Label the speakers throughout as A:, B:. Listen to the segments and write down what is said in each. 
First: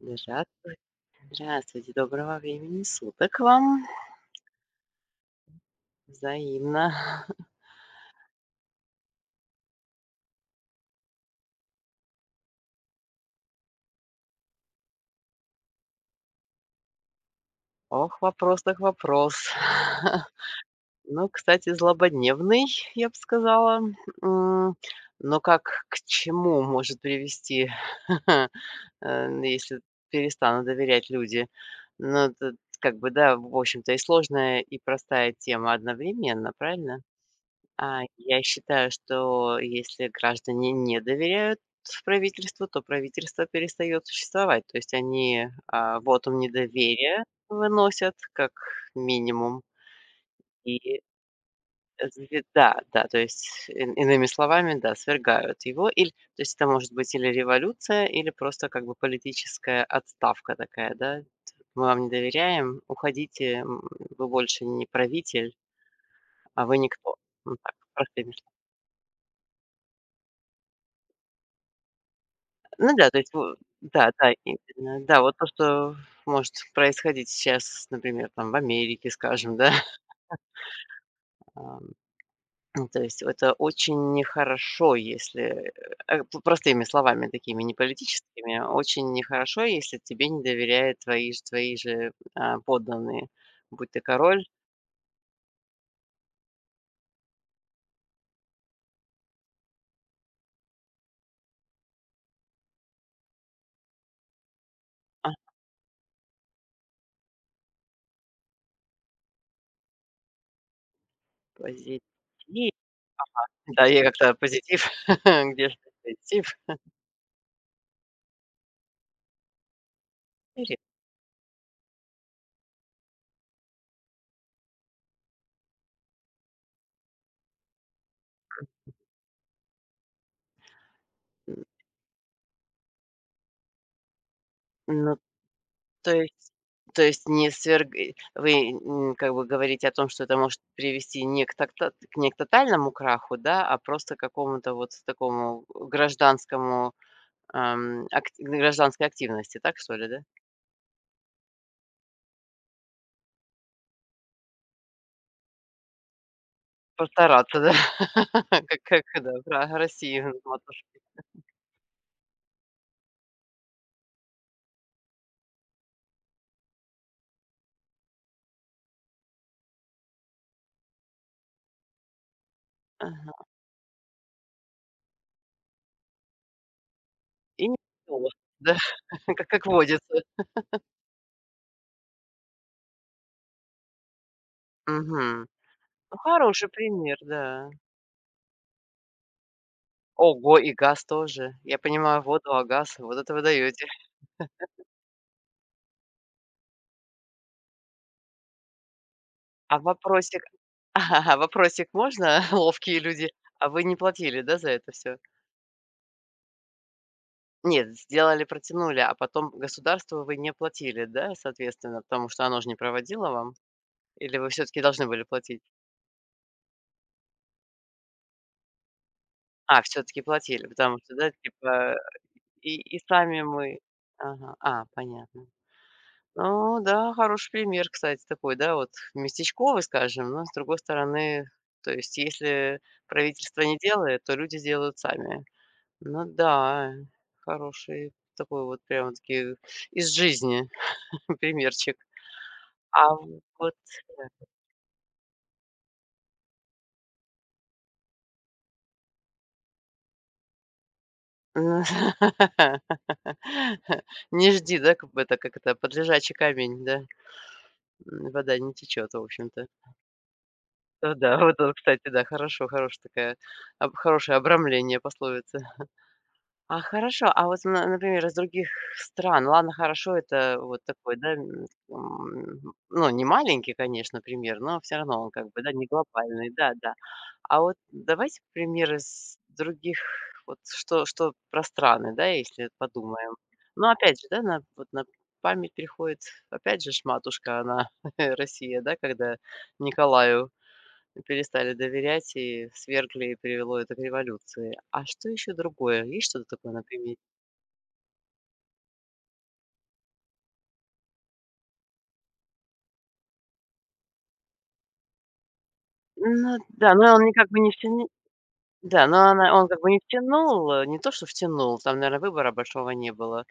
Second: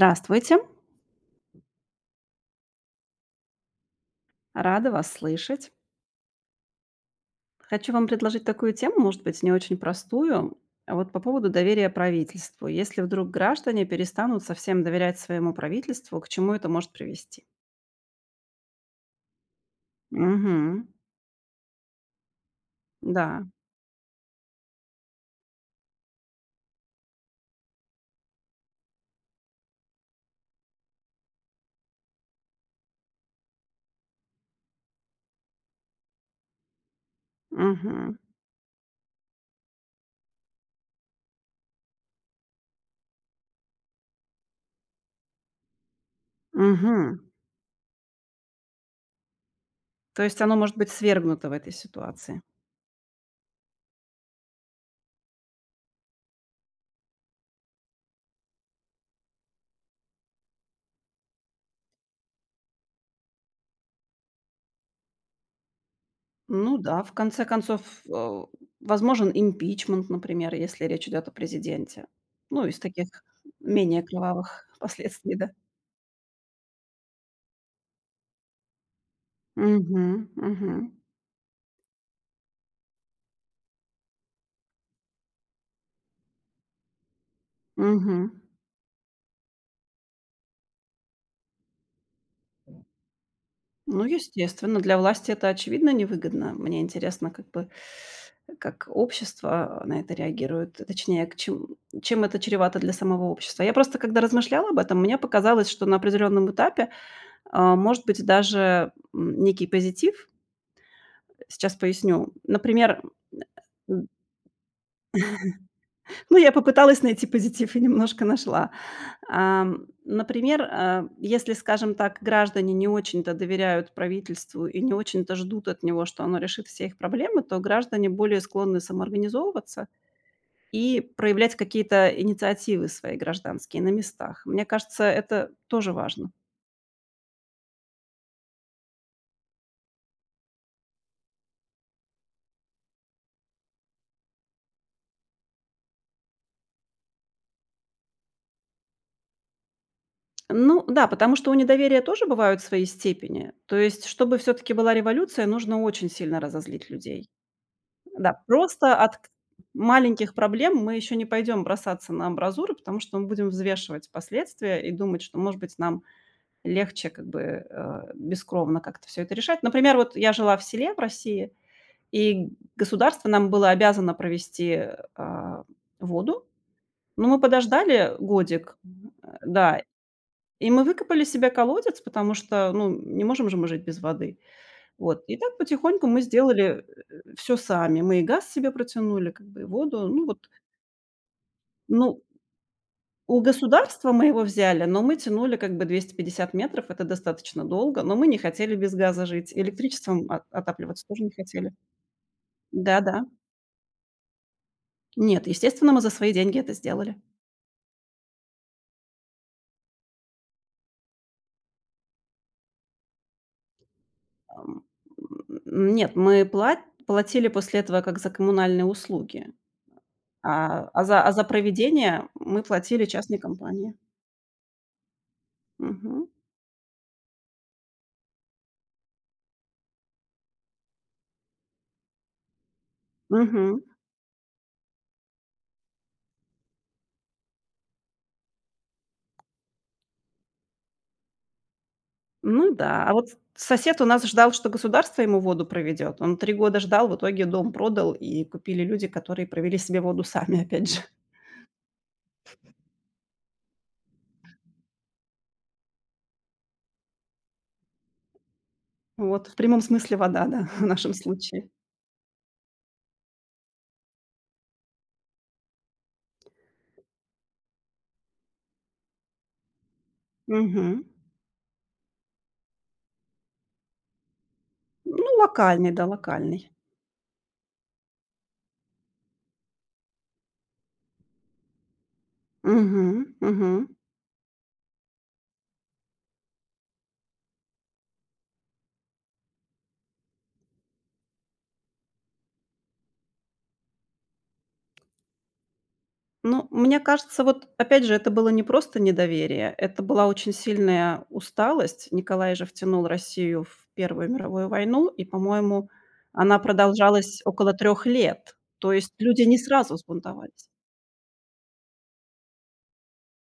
A: Здра Здравствуйте, доброго времени суток вам.
B: рада вас слышать.
A: Взаимно.
B: Хочу вам предложить такую тему, может быть, не очень простую, а вот по поводу доверия правительству. Если вдруг граждане перестанут совсем доверять своему правительству, к чему это может привести?
A: Ох, вопрос так вопрос.
B: Мгм.
A: Ну, кстати, злободневный, я бы
B: Да.
A: сказала. М, но как к чему может привести, если перестанут доверять люди? Ну, тут как бы, да, в общем-то, и сложная, и простая тема одновременно, правильно?
B: Мгм.
A: Я считаю, что если граждане не доверяют правительству, то правительство перестает существовать. То есть они вотум недоверия
B: Мгм.
A: выносят как минимум.
B: То есть оно может быть
A: И
B: свергнуто в этой ситуации?
A: да, да, то есть иными словами, да, свергают его. Или, то есть это может быть или революция, или просто как бы политическая отставка такая, да. Мы вам не доверяем, уходите, вы больше не правитель, а
B: Ну
A: вы
B: да, в
A: никто.
B: конце
A: Ну, так,
B: концов,
A: простыми
B: э, возможен импичмент, например, если речь идет о президенте. Ну, из
A: Ну
B: таких
A: да, то есть во
B: менее
A: да, да,
B: кровавых
A: именно. Да,
B: последствий,
A: вот то,
B: да.
A: что может происходить сейчас, например, там в Америке, скажем, да.
B: Угу. Мгм.
A: Ам, ну, то есть это очень нехорошо, если, э, п простыми словами, такими не
B: Мгм.
A: политическими, а очень нехорошо, если тебе не доверяют твои же, подданные, будь ты
B: Ну,
A: король.
B: естественно, для власти это, очевидно, невыгодно. Мне интересно, как бы, как общество, на это реагирует, точнее, к чем это чревато для самого общества. Я просто, когда размышляла об этом, мне
A: А,
B: показалось, что на определенном этапе, может быть даже, некий позитив. Сейчас
A: позитив.
B: поясню. Например,
A: Да,
B: э,
A: я как-то позитив. Где же
B: ну,
A: позитив?
B: я попыталась найти позитив и немножко нашла. Например,
A: Ри
B: если, скажем так, граждане не очень-то доверяют правительству и не очень-то ждут от него, что оно решит все их проблемы, то граждане более склонны самоорганизовываться и проявлять какие-то инициативы свои гражданские на местах. Мне кажется,
A: ну
B: это тоже
A: То
B: важно.
A: есть то есть не сверг и вы, как бы говорите о том, что это может привести не к тотальному краху, да, а просто к какому-то вот такому гражданскому, акти гражданской активности, так что ли, да?
B: Ну да, потому что у недоверия тоже бывают свои степени. То есть, чтобы все-таки была революция, нужно очень сильно разозлить людей.
A: Постараться, да,
B: Да,
A: как
B: просто
A: как,
B: от к
A: да, про
B: маленьких
A: Россию,
B: проблем
A: матушку.
B: мы еще не пойдем бросаться на амбразуры, потому что мы будем взвешивать последствия и думать, что, может быть, нам легче как бы, бескровно как-то все это решать. Например, вот я жила в селе в России, и государство
A: Ага.
B: нам было обязано провести, а, воду, но мы
A: И не
B: подождали
A: тост, да,
B: годик,
A: как
B: да,
A: водится.
B: и мы выкопали себе колодец, потому что, ну, не можем же мы жить без воды. Вот, и
A: Мгм.
B: так потихоньку
A: Ну,
B: мы
A: хороший
B: сделали,
A: пример,
B: все
A: да.
B: сами. Мы и газ себе протянули, как бы, и воду. Ну вот,
A: Ого, и газ тоже. Я
B: ну,
A: понимаю воду, а газ — вот это
B: у
A: вы даёте.
B: государства мы его взяли, но мы тянули как бы 250 метров, это достаточно долго, но мы не хотели без газа жить.
A: А
B: Электричеством о
A: вопросик
B: отапливаться тоже не хотели.
A: Вопросик можно? Ловкие
B: Да-да.
A: люди. А вы не платили, да, за это все?
B: Нет, естественно, мы за свои деньги это сделали.
A: Нет, сделали, протянули, а потом государству вы не платили, да, соответственно, потому что оно ж не проводило вам? Или вы все таки
B: Ам,
A: должны были платить?
B: нет, мы платили после этого как за коммунальные услуги,
A: А, все таки платили, потому что, да,
B: а за
A: типа,
B: проведение мы
A: и
B: платили частной
A: сами мы
B: компании.
A: Ага, понятно.
B: Мгм.
A: Ну да, хороший пример, кстати, такой, да, вот местечковый, скажем, но, с другой стороны, то есть, если правительство не
B: Мгм.
A: делает, то люди делают сами. Ну да, хороший такой вот прямо-таки из жизни примерчик.
B: Ну да,
A: А
B: а вот
A: вот
B: сосед у нас ждал, что государство ему воду проведет. Он 3 года ждал, в итоге дом продал, и купили люди, которые провели себе воду сами, опять же.
A: не жди, да, как бы это, как это, под лежачий камень, да, вода не течет, в
B: Вот, в
A: общем-то.
B: прямом смысле вода, да, в нашем
A: Ну да, вот
B: случае.
A: он, кстати, да, хорошо, хорошая такая, хорошее обрамление пословицы. А хорошо, а вот, на например, из других стран, ладно, хорошо, это вот
B: Мгм.
A: такой, да, ну, не маленький, конечно, пример, но все равно он
B: Ну,
A: как бы, да, не
B: локальный, да,
A: глобальный,
B: локальный.
A: да-да. А вот давайте пример из других, вот что про страны, да, если подумаем.
B: Мгм.
A: Ну, опять же, да, на память приходит, опять же ж, матушка она, Россия, да, когда Николаю перестали доверять и свергли, и привело это к революции. А что еще другое? Есть что-то
B: Ну,
A: такое на
B: мне
A: примете?
B: кажется, вот опять же, это было не просто недоверие, это была очень сильная усталость. Николай же втянул Россию в Первую мировую войну, и, по-моему,
A: Ну
B: она
A: да, но он
B: продолжалась
A: никак бы не
B: около трех
A: втянул.
B: лет. То
A: Да,
B: есть
A: но
B: люди
A: она
B: не
A: он как бы
B: сразу
A: не
B: взбунтовались.
A: втянул, не то что втянул, там, наверное выбора большого не было.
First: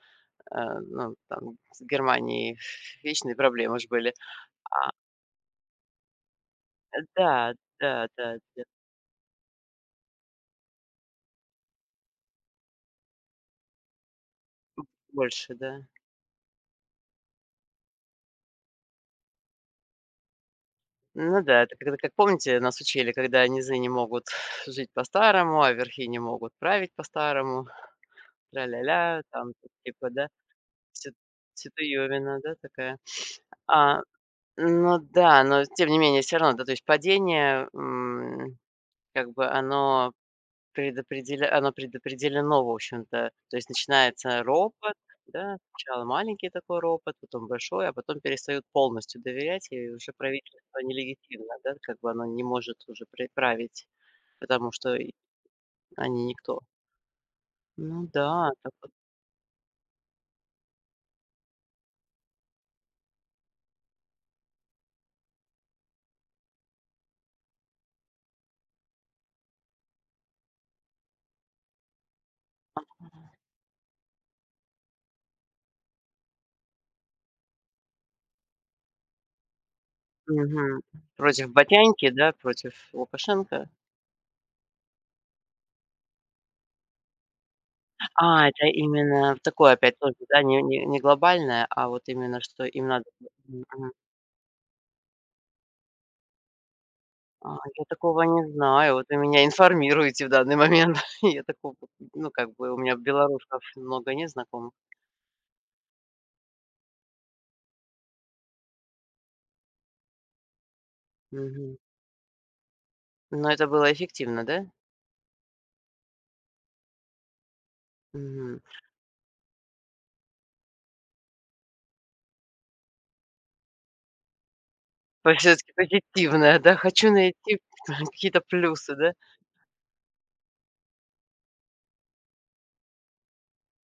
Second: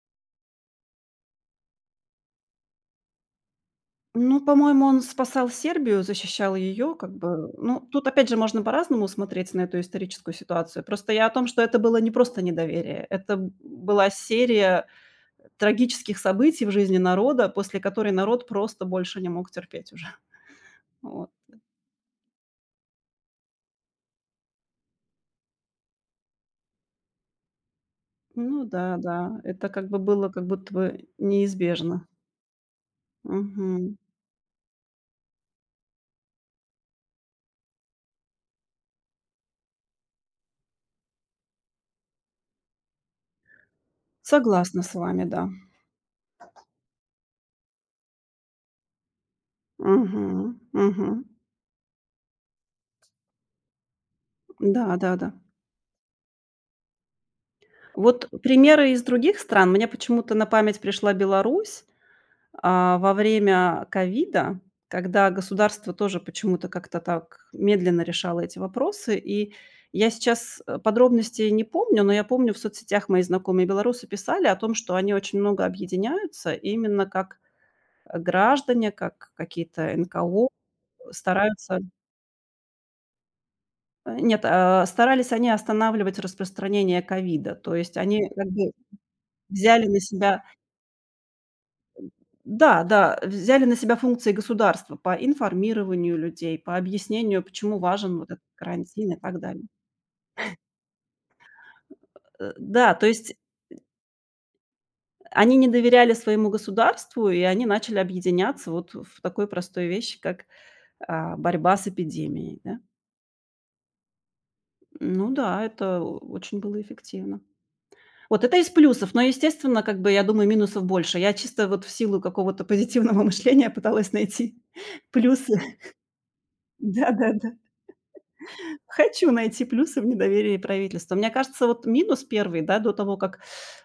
A: Ну, там с Германией вечные проблемы ж были.
B: Ну, по-моему, он спасал Сербию, защищал ее,
A: Э,
B: как
A: да,
B: бы. Ну,
A: да,
B: тут
A: да,
B: опять же можно
A: да,
B: по-разному смотреть на эту историческую ситуацию. Просто я о том, что это было не просто недоверие, это б была серия
A: больше, да.
B: трагических событий в жизни народа, после которой народ просто больше не мог терпеть уже. Вот.
A: Ну да, это когда, как помните, нас учили, когда низы не могут жить по-старому, а верхи не могут править по старому
B: Ну
A: ля
B: да,
A: Тра-ля-ля,
B: да,
A: там
B: это как бы
A: типа, да.
B: было как будто бы
A: Се
B: неизбежно.
A: Ситуевина, да, такая?
B: Мгм.
A: А, ну да, но тем не менее все равно, да, то есть падение, как бы оно предопределено, в общем-то. То есть начинается
B: Согласна
A: ропот,
B: с вами, да.
A: да, сначала маленький такой ропот, потом большой, а потом перестают полностью доверять, и уже
B: Мгм,
A: правительство
B: мгм.
A: нелегитимно, да, как бы оно не может уже пре править, потому что и
B: Да-да-да.
A: они никто. Ну
B: Вот
A: да, так
B: примеры
A: вот.
B: из других стран. Мне почему-то на память пришла Беларусь. А, во время ковида, когда государство тоже почему-то как-то так медленно решало эти вопросы, и я сейчас, подробностей не помню, но я помню, в соцсетях мои знакомые белорусы писали о том, что они очень много объединяются именно как, граждане, как какие-то НКО
A: Мгм. Против
B: стараются
A: Батяньки, да, против Лукашенко.
B: э, нет, а, старались они останавливать распространение ковида. То есть они как
A: Это
B: бы
A: именно в такое
B: взяли
A: опять
B: на
A: тоже, да,
B: себя.
A: не глобальное, а вот именно, что
B: Да,
A: им надо.
B: да, взяли
A: Мгм,
B: на
A: мгм.
B: себя функции государства по информированию людей, по объяснению,
A: А,
B: почему
A: я
B: важен
A: такого
B: вот этот
A: не знаю, вот
B: карантин
A: вы
B: и так
A: меня
B: далее.
A: информируете в данный момент. Я такого, ну, как бы у
B: Да,
A: меня
B: то есть
A: белорусов много не знакомых.
B: они не доверяли своему государству, и они начали объединяться вот в такой простой вещи, как,
A: Мгм.
B: борьба с эпидемией, да.
A: Но это было эффективно, да?
B: Ну да, это очень было эффективно. Вот это
A: Мгм.
B: из плюсов, но, естественно, как бы, я думаю, минусов больше. Я чисто вот в силу какого-то позитивного мышления пыталась найти
A: То
B: плюсы.
A: таки позитивное, да? Хочу
B: Да-да-да.
A: найти какие-то плюсы, да?
B: Хочу найти плюсы в недоверии правительства. Мне кажется, вот минус первый, да, до того, как,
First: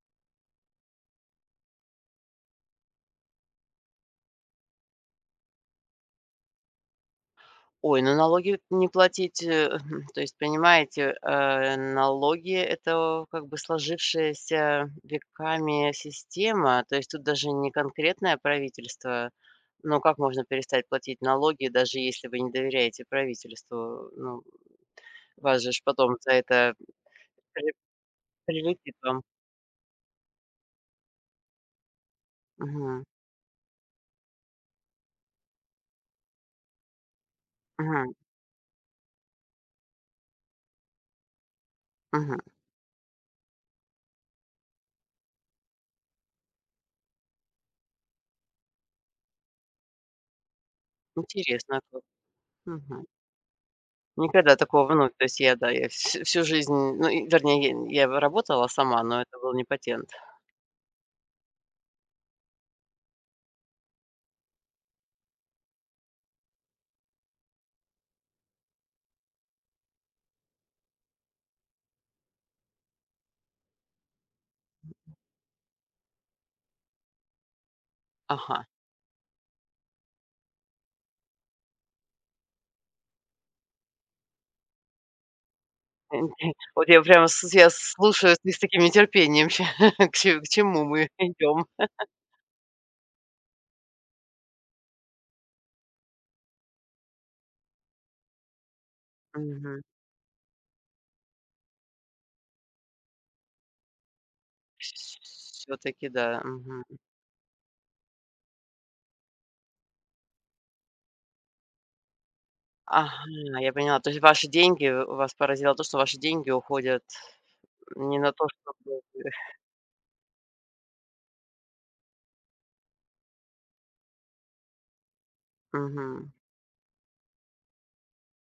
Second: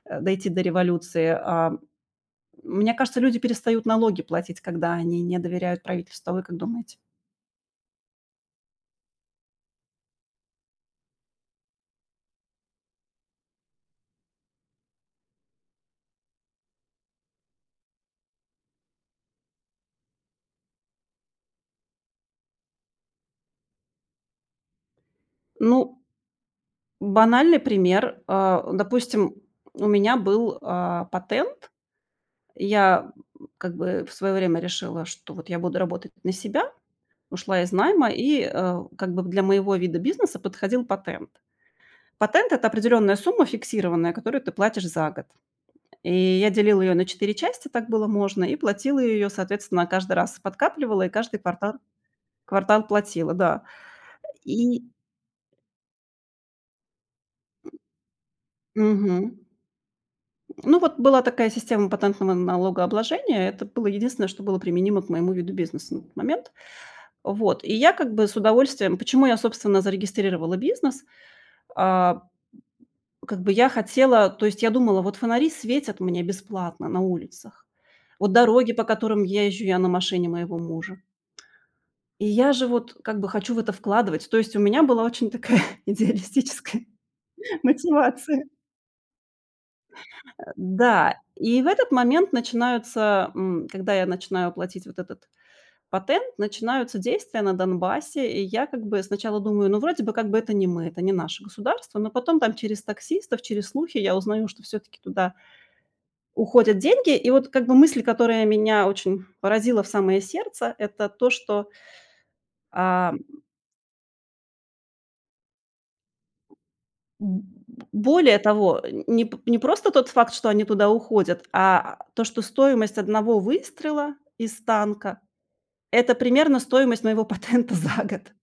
B: э, дойти до революции, мне кажется, люди перестают налоги платить, когда они не доверяют правительству. А вы как думаете?
A: Ой, ну налоги вот не платить, то есть, понимаете, налоги — это как бы сложившаяся веками система. То есть тут даже не конкретное правительство. Ну, как можно перестать платить налоги, даже если вы не доверяете правительству? Ну, вас же
B: Ну,
A: ж потом за это
B: банальный
A: при
B: пример. А,
A: прилетит вам.
B: допустим, у меня был, патент.
A: Мгм.
B: Я, как бы в свое время решила, что вот я буду работать на себя, ушла из найма,
A: Мгм.
B: и, как бы для моего вида бизнеса подходил патент.
A: Мгм.
B: Патент — это определенная сумма фиксированная, которую ты платишь за год. И я делила ее на 4 части, так было можно, и платила ее, соответственно, каждый раз подкапливала и каждый квартал
A: Интересно как.
B: квартал
A: Мгм.
B: платила, да.
A: Никогда
B: И
A: такого, ну, то есть я, да, я вс всю жизнь, ну, и вернее, я работала сама, но
B: мгм.
A: это был не патент.
B: Ну, вот была такая система патентного налогообложения. Это было единственное, что было применимо к моему виду бизнеса на тот момент. Вот. И я как бы с удовольствием. Почему я, собственно, зарегистрировала бизнес? А, как бы я хотела то есть я думала: «Вот фонари светят мне бесплатно на улицах. Вот
A: Ага.
B: дороги, по которым я езжу, я на машине моего мужа. И я же вот как бы хочу в это вкладывать». То есть у меня была очень такая
A: Инте
B: идеалистическая
A: Вот я прямо с я слушаю,
B: мотивация.
A: ты с таким нетерпением ща к чему мы
B: Да, и в
A: идем.
B: этот момент когда я начинаю платить вот этот патент, начинаются действия на Донбассе. И я как бы сначала думаю, ну, вроде бы как бы это не мы, это не наше государство, но потом там через таксистов, через слухи я узнаю, что все таки туда
A: Все таки да,
B: уходят
A: мгм.
B: деньги. И вот как бы мысль, которая меня очень поразила в самое сердце, это то, что, а,
A: Ага, я поняла. То есть ваши деньги вас поразило то, что ваши деньги уходят
B: Б
A: не на
B: более
A: то,
B: того,
A: чтобы
B: не просто тот факт, что они туда уходят, а то, что стоимость одного выстрела из танка — это
A: Мгм.
B: примерно стоимость моего патента за год.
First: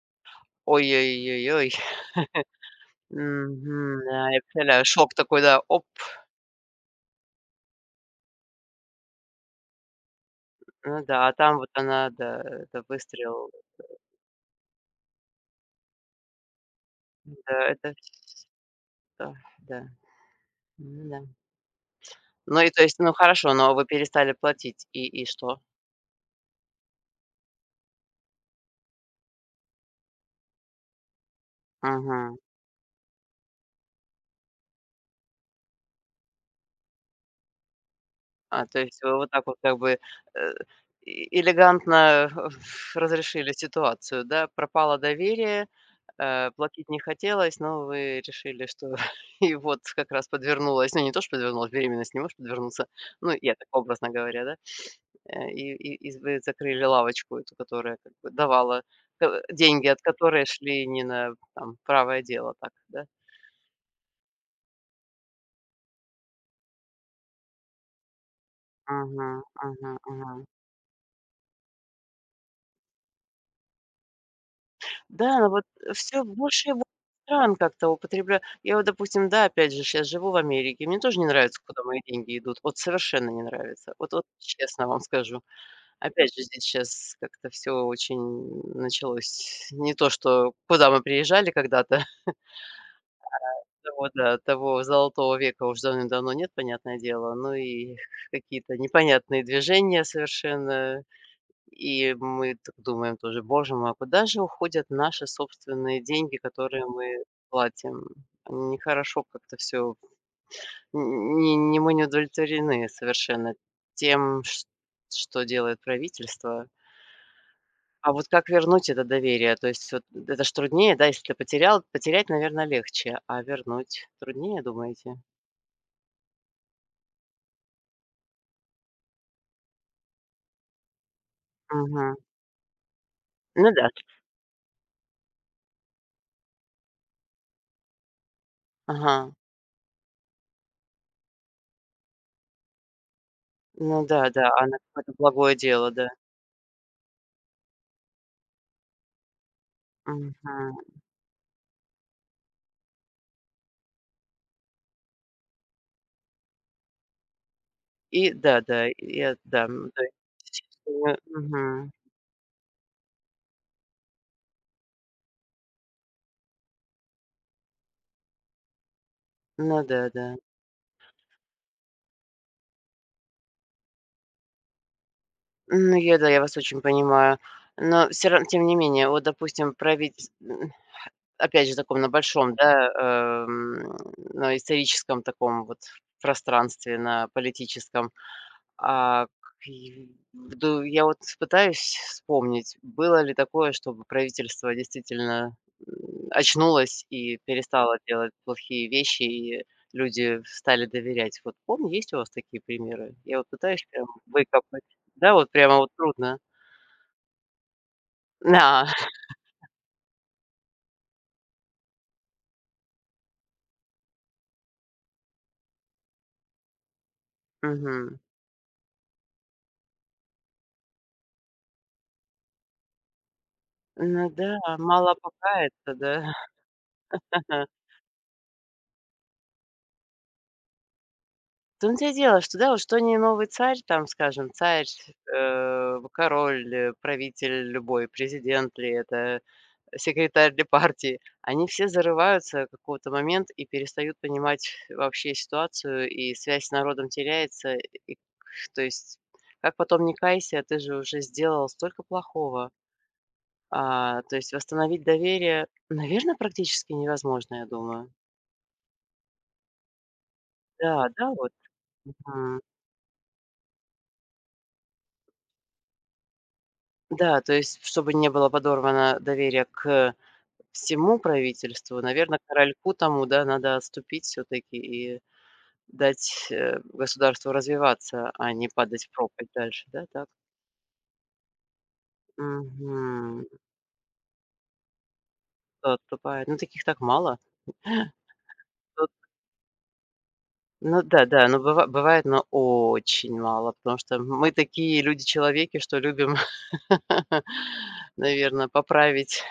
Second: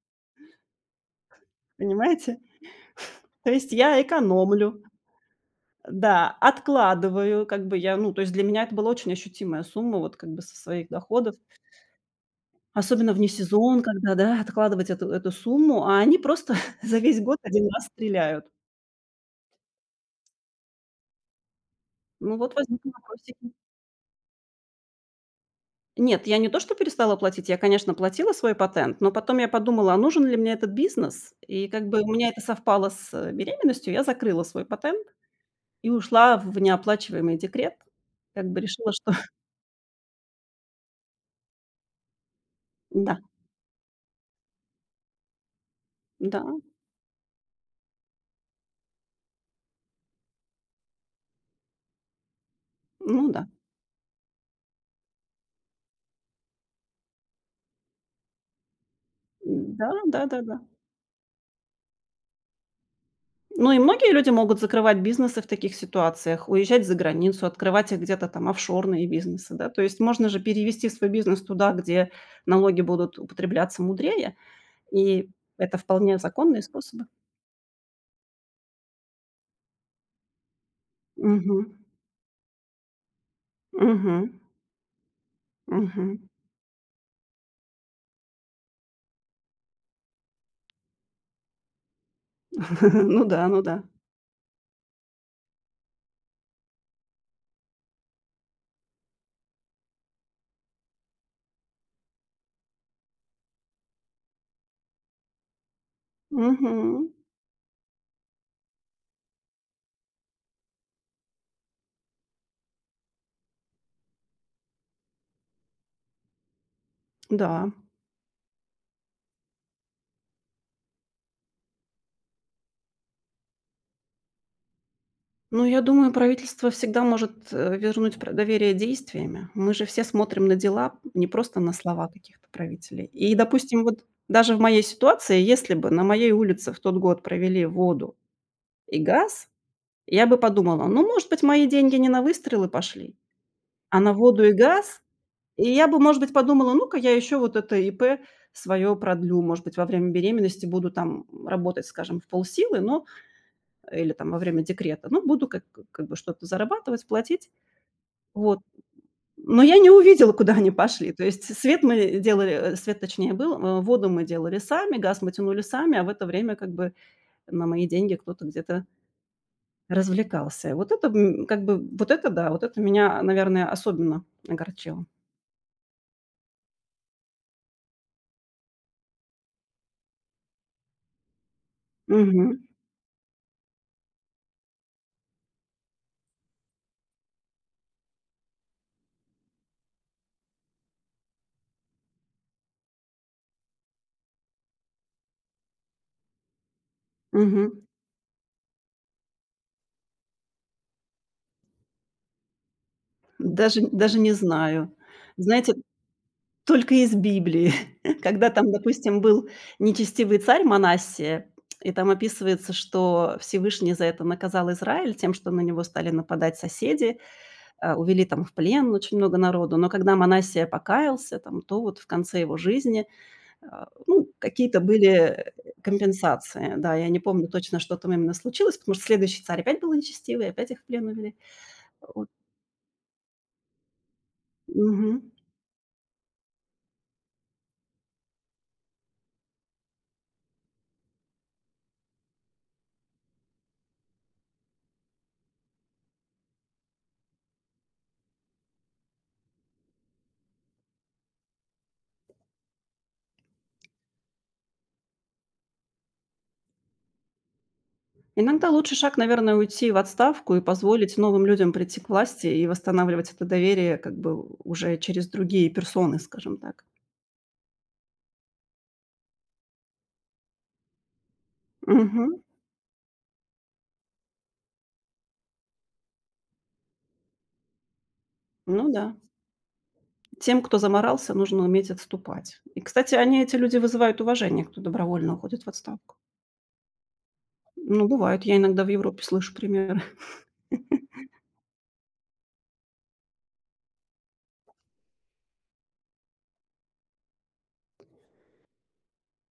A: Ой-ой-ой-ой.
B: Понимаете? То есть
A: Мгм.
B: я
A: Да, я
B: экономлю,
A: представляю, шок такой, да, оп.
B: да, откладываю, как бы я, ну, то есть для меня это была очень ощутимая сумма вот как бы со своих
A: Ну да, а
B: доходов,
A: там вот она, да, это
B: особенно вне
A: выстрел.
B: сезон, когда, да, откладывать эту сумму, а они просто за весь год один
A: Да,
B: раз
A: это всё,
B: стреляют.
A: да. Да, ну да.
B: Ну, вот
A: Ну и то
B: возникли
A: есть, ну
B: вопросики.
A: хорошо, но вы перестали платить, и что?
B: Нет, я не то что перестала платить, я, конечно, платила свой патент, но потом я подумала, а нужен ли мне этот бизнес? И как бы у меня
A: Мгм.
B: это совпало с беременностью, я закрыла свой патент и ушла в неоплачиваемый декрет. Как бы
A: То
B: решила,
A: есть
B: что
A: вы вот так вот как бы, э, элегантно
B: да,
A: разрешили ситуацию, да? Пропало доверие,
B: да,
A: платить не хотелось, но вы решили, что и вот как раз подвернулась, ну не то, что подвернулась, беременность не может подвернуться,
B: ну
A: ну
B: да,
A: я так образно говоря, да? И вы закрыли лавочку эту, которая как бы давала, деньги,
B: да,
A: от
B: да, да,
A: которой
B: да.
A: шли не на там правое дело, так, да?
B: Ну и многие люди могут закрывать бизнесы в таких ситуациях, уезжать за границу, открывать их где-то там офшорные
A: Мгм,
B: бизнесы, да. То
A: мгм,
B: есть можно же
A: мгм.
B: перевести свой бизнес туда, где налоги будут употребляться мудрее, и
A: Да, но вот
B: это вполне
A: все
B: законные
A: больше и больше
B: способы.
A: стран как-то употребля Я вот, допустим, да, опять же, сейчас живу в Америке, мне тоже не
B: Мгм.
A: нравится, куда мои деньги идут. Вот совершенно не нравится. Вот
B: Мгм.
A: честно вам скажу.
B: Мгм.
A: Опять же, здесь сейчас как-то все очень началось не то, что куда мы приезжали когда-то.
B: Ну да, ну да.
A: Того, да, того золотого века уж давным-давно нет, понятное дело. Ну и какие-то непонятные движения совершенно. И мы так думаем тоже: «Боже мой, а куда же уходят наши собственные деньги, которые
B: Мгм.
A: мы платим?» Нехорошо как-то все, не мы не удовлетворены совершенно тем, чт что делает правительство.
B: Да.
A: А вот как вернуть это доверие? То есть вот это ж труднее, да, если ты потерял, потерять, наверное легче, а вернуть труднее, думаете?
B: Ну, я думаю, правительство всегда может, вернуть пр доверие действиями. Мы же все смотрим на дела, не просто на слова
A: Мгм.
B: каких-то правителей. И,
A: Ну
B: допустим,
A: да.
B: вот даже в моей ситуации, если бы на моей улице в тот год провели воду и
A: Ага.
B: газ, я бы подумала: «Ну, может быть, мои деньги не на выстрелы пошли, а
A: Ну
B: на
A: да,
B: воду
A: да,
B: и
A: а на
B: газ?»
A: какое-то благое
B: И я
A: дело,
B: бы,
A: да.
B: может быть, подумала: «Ну-ка, я еще вот это ИП свое продлю». Может быть, во время беременности
A: Мгм.
B: буду там работать, скажем, в полсилы, но или там во время декрета, ну, буду как бы что-то зарабатывать, платить.
A: И
B: Вот.
A: да-да, я
B: Но
A: да,
B: я не
A: то есть
B: увидела, куда они пошли.
A: чувствую,
B: То есть свет
A: мгм.
B: мы делали, свет точнее был, воду мы делали сами, газ мы тянули сами, а в это время как бы на мои деньги кто-то где-то
A: Ну да, да.
B: развлекался. Вот это, как бы, вот это да, вот это меня, наверное, особенно огорчило.
A: Ну, я, да, я вас очень понимаю. Но все равно тем не менее, вот, допустим, править, опять же, таком на большом,
B: Мгм.
A: да, эм, на историческом таком вот пространстве, на политическом. А, к и в ду Я вот пытаюсь вспомнить, было ли такое, чтобы правительство действительно, очнулось и
B: Мгм.
A: перестало делать плохие вещи, и люди стали доверять. Вот помню, есть у вас такие примеры? Я вот
B: Даже
A: пытаюсь прям
B: даже не
A: выкопать.
B: знаю.
A: Да, вот
B: Знаете,
A: прямо вот трудно.
B: только из Библии, когда там,
A: Да.
B: допустим, был нечестивый царь Манассия, и там описывается, что Всевышний за это наказал Израиль тем, что на него стали нападать соседи,
A: Мгм.
B: увели там в плен очень много народу. Но когда Манассия покаялся, там, то вот в конце его жизни,
A: Ну
B: ну,
A: да,
B: какие-то были,
A: мало покаяться, да.
B: компенсации. Да, я не помню точно, что там именно случилось, потому что следующий царь опять был нечестивый, опять их в плен увели.
A: В том-то и
B: Вот.
A: дело, что да, вот что ни новый царь, там, скажем, царь,
B: Мгм.
A: король, правитель любой, президент ли это, секретарь ли партии, они все зарываются в какого-то момент и перестают понимать вообще ситуацию, и связь с народом теряется. И, то есть, как потом не кайся, ты же уже сделал столько плохого. То есть восстановить доверие, наверное, практически невозможно, я думаю.
B: Иногда лучший шаг, наверное, уйти в отставку и
A: Да,
B: позволить
A: да,
B: новым
A: вот.
B: людям прийти к власти
A: Мгм.
B: и восстанавливать это доверие как бы уже через другие персоны, скажем так.
A: Да, то есть, чтобы не было подорвано доверие к всему правительству,
B: Мгм.
A: наверное, корольку тому, да, надо отступить все таки и дать, государству развиваться, а не
B: Ну
A: падать в
B: да.
A: пропасть дальше, да, так?
B: Тем, кто заморался, нужно уметь отступать. И, кстати, они,
A: Мгм.
B: эти люди, вызывают уважение, кто добровольно уходит в
A: Кто
B: отставку.
A: отступает? Ну, таких так мало.
B: Ну, бывает, я иногда в
A: Тут
B: Европе слышу примеры.
A: ну да, да, ну, бывает, но очень мало, потому что мы такие люди-человеки, что любим, наверное, поправить,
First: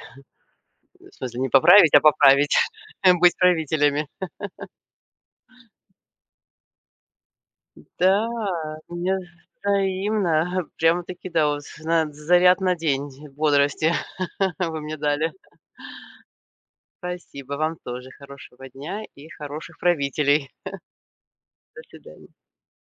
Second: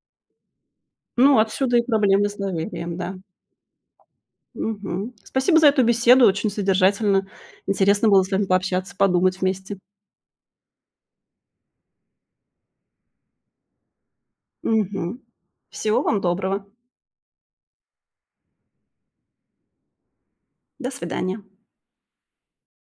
A: в
B: Ну,
A: смысле не
B: отсюда и
A: поправить, а
B: проблемы с
A: поправить,
B: доверием, да.
A: быть правителями.
B: Мгм. Спасибо за эту беседу, очень содержательно. Интересно было
A: Да,
B: с вами пообщаться,
A: мне
B: подумать вместе.
A: взаимно. Прямо-таки, да, вот на день бодрости вы мне
B: Мгм.
A: дали.
B: Всего вам доброго.
A: Спасибо, вам тоже хорошего дня и хороших правителей.
B: До свидания.
A: До свидания.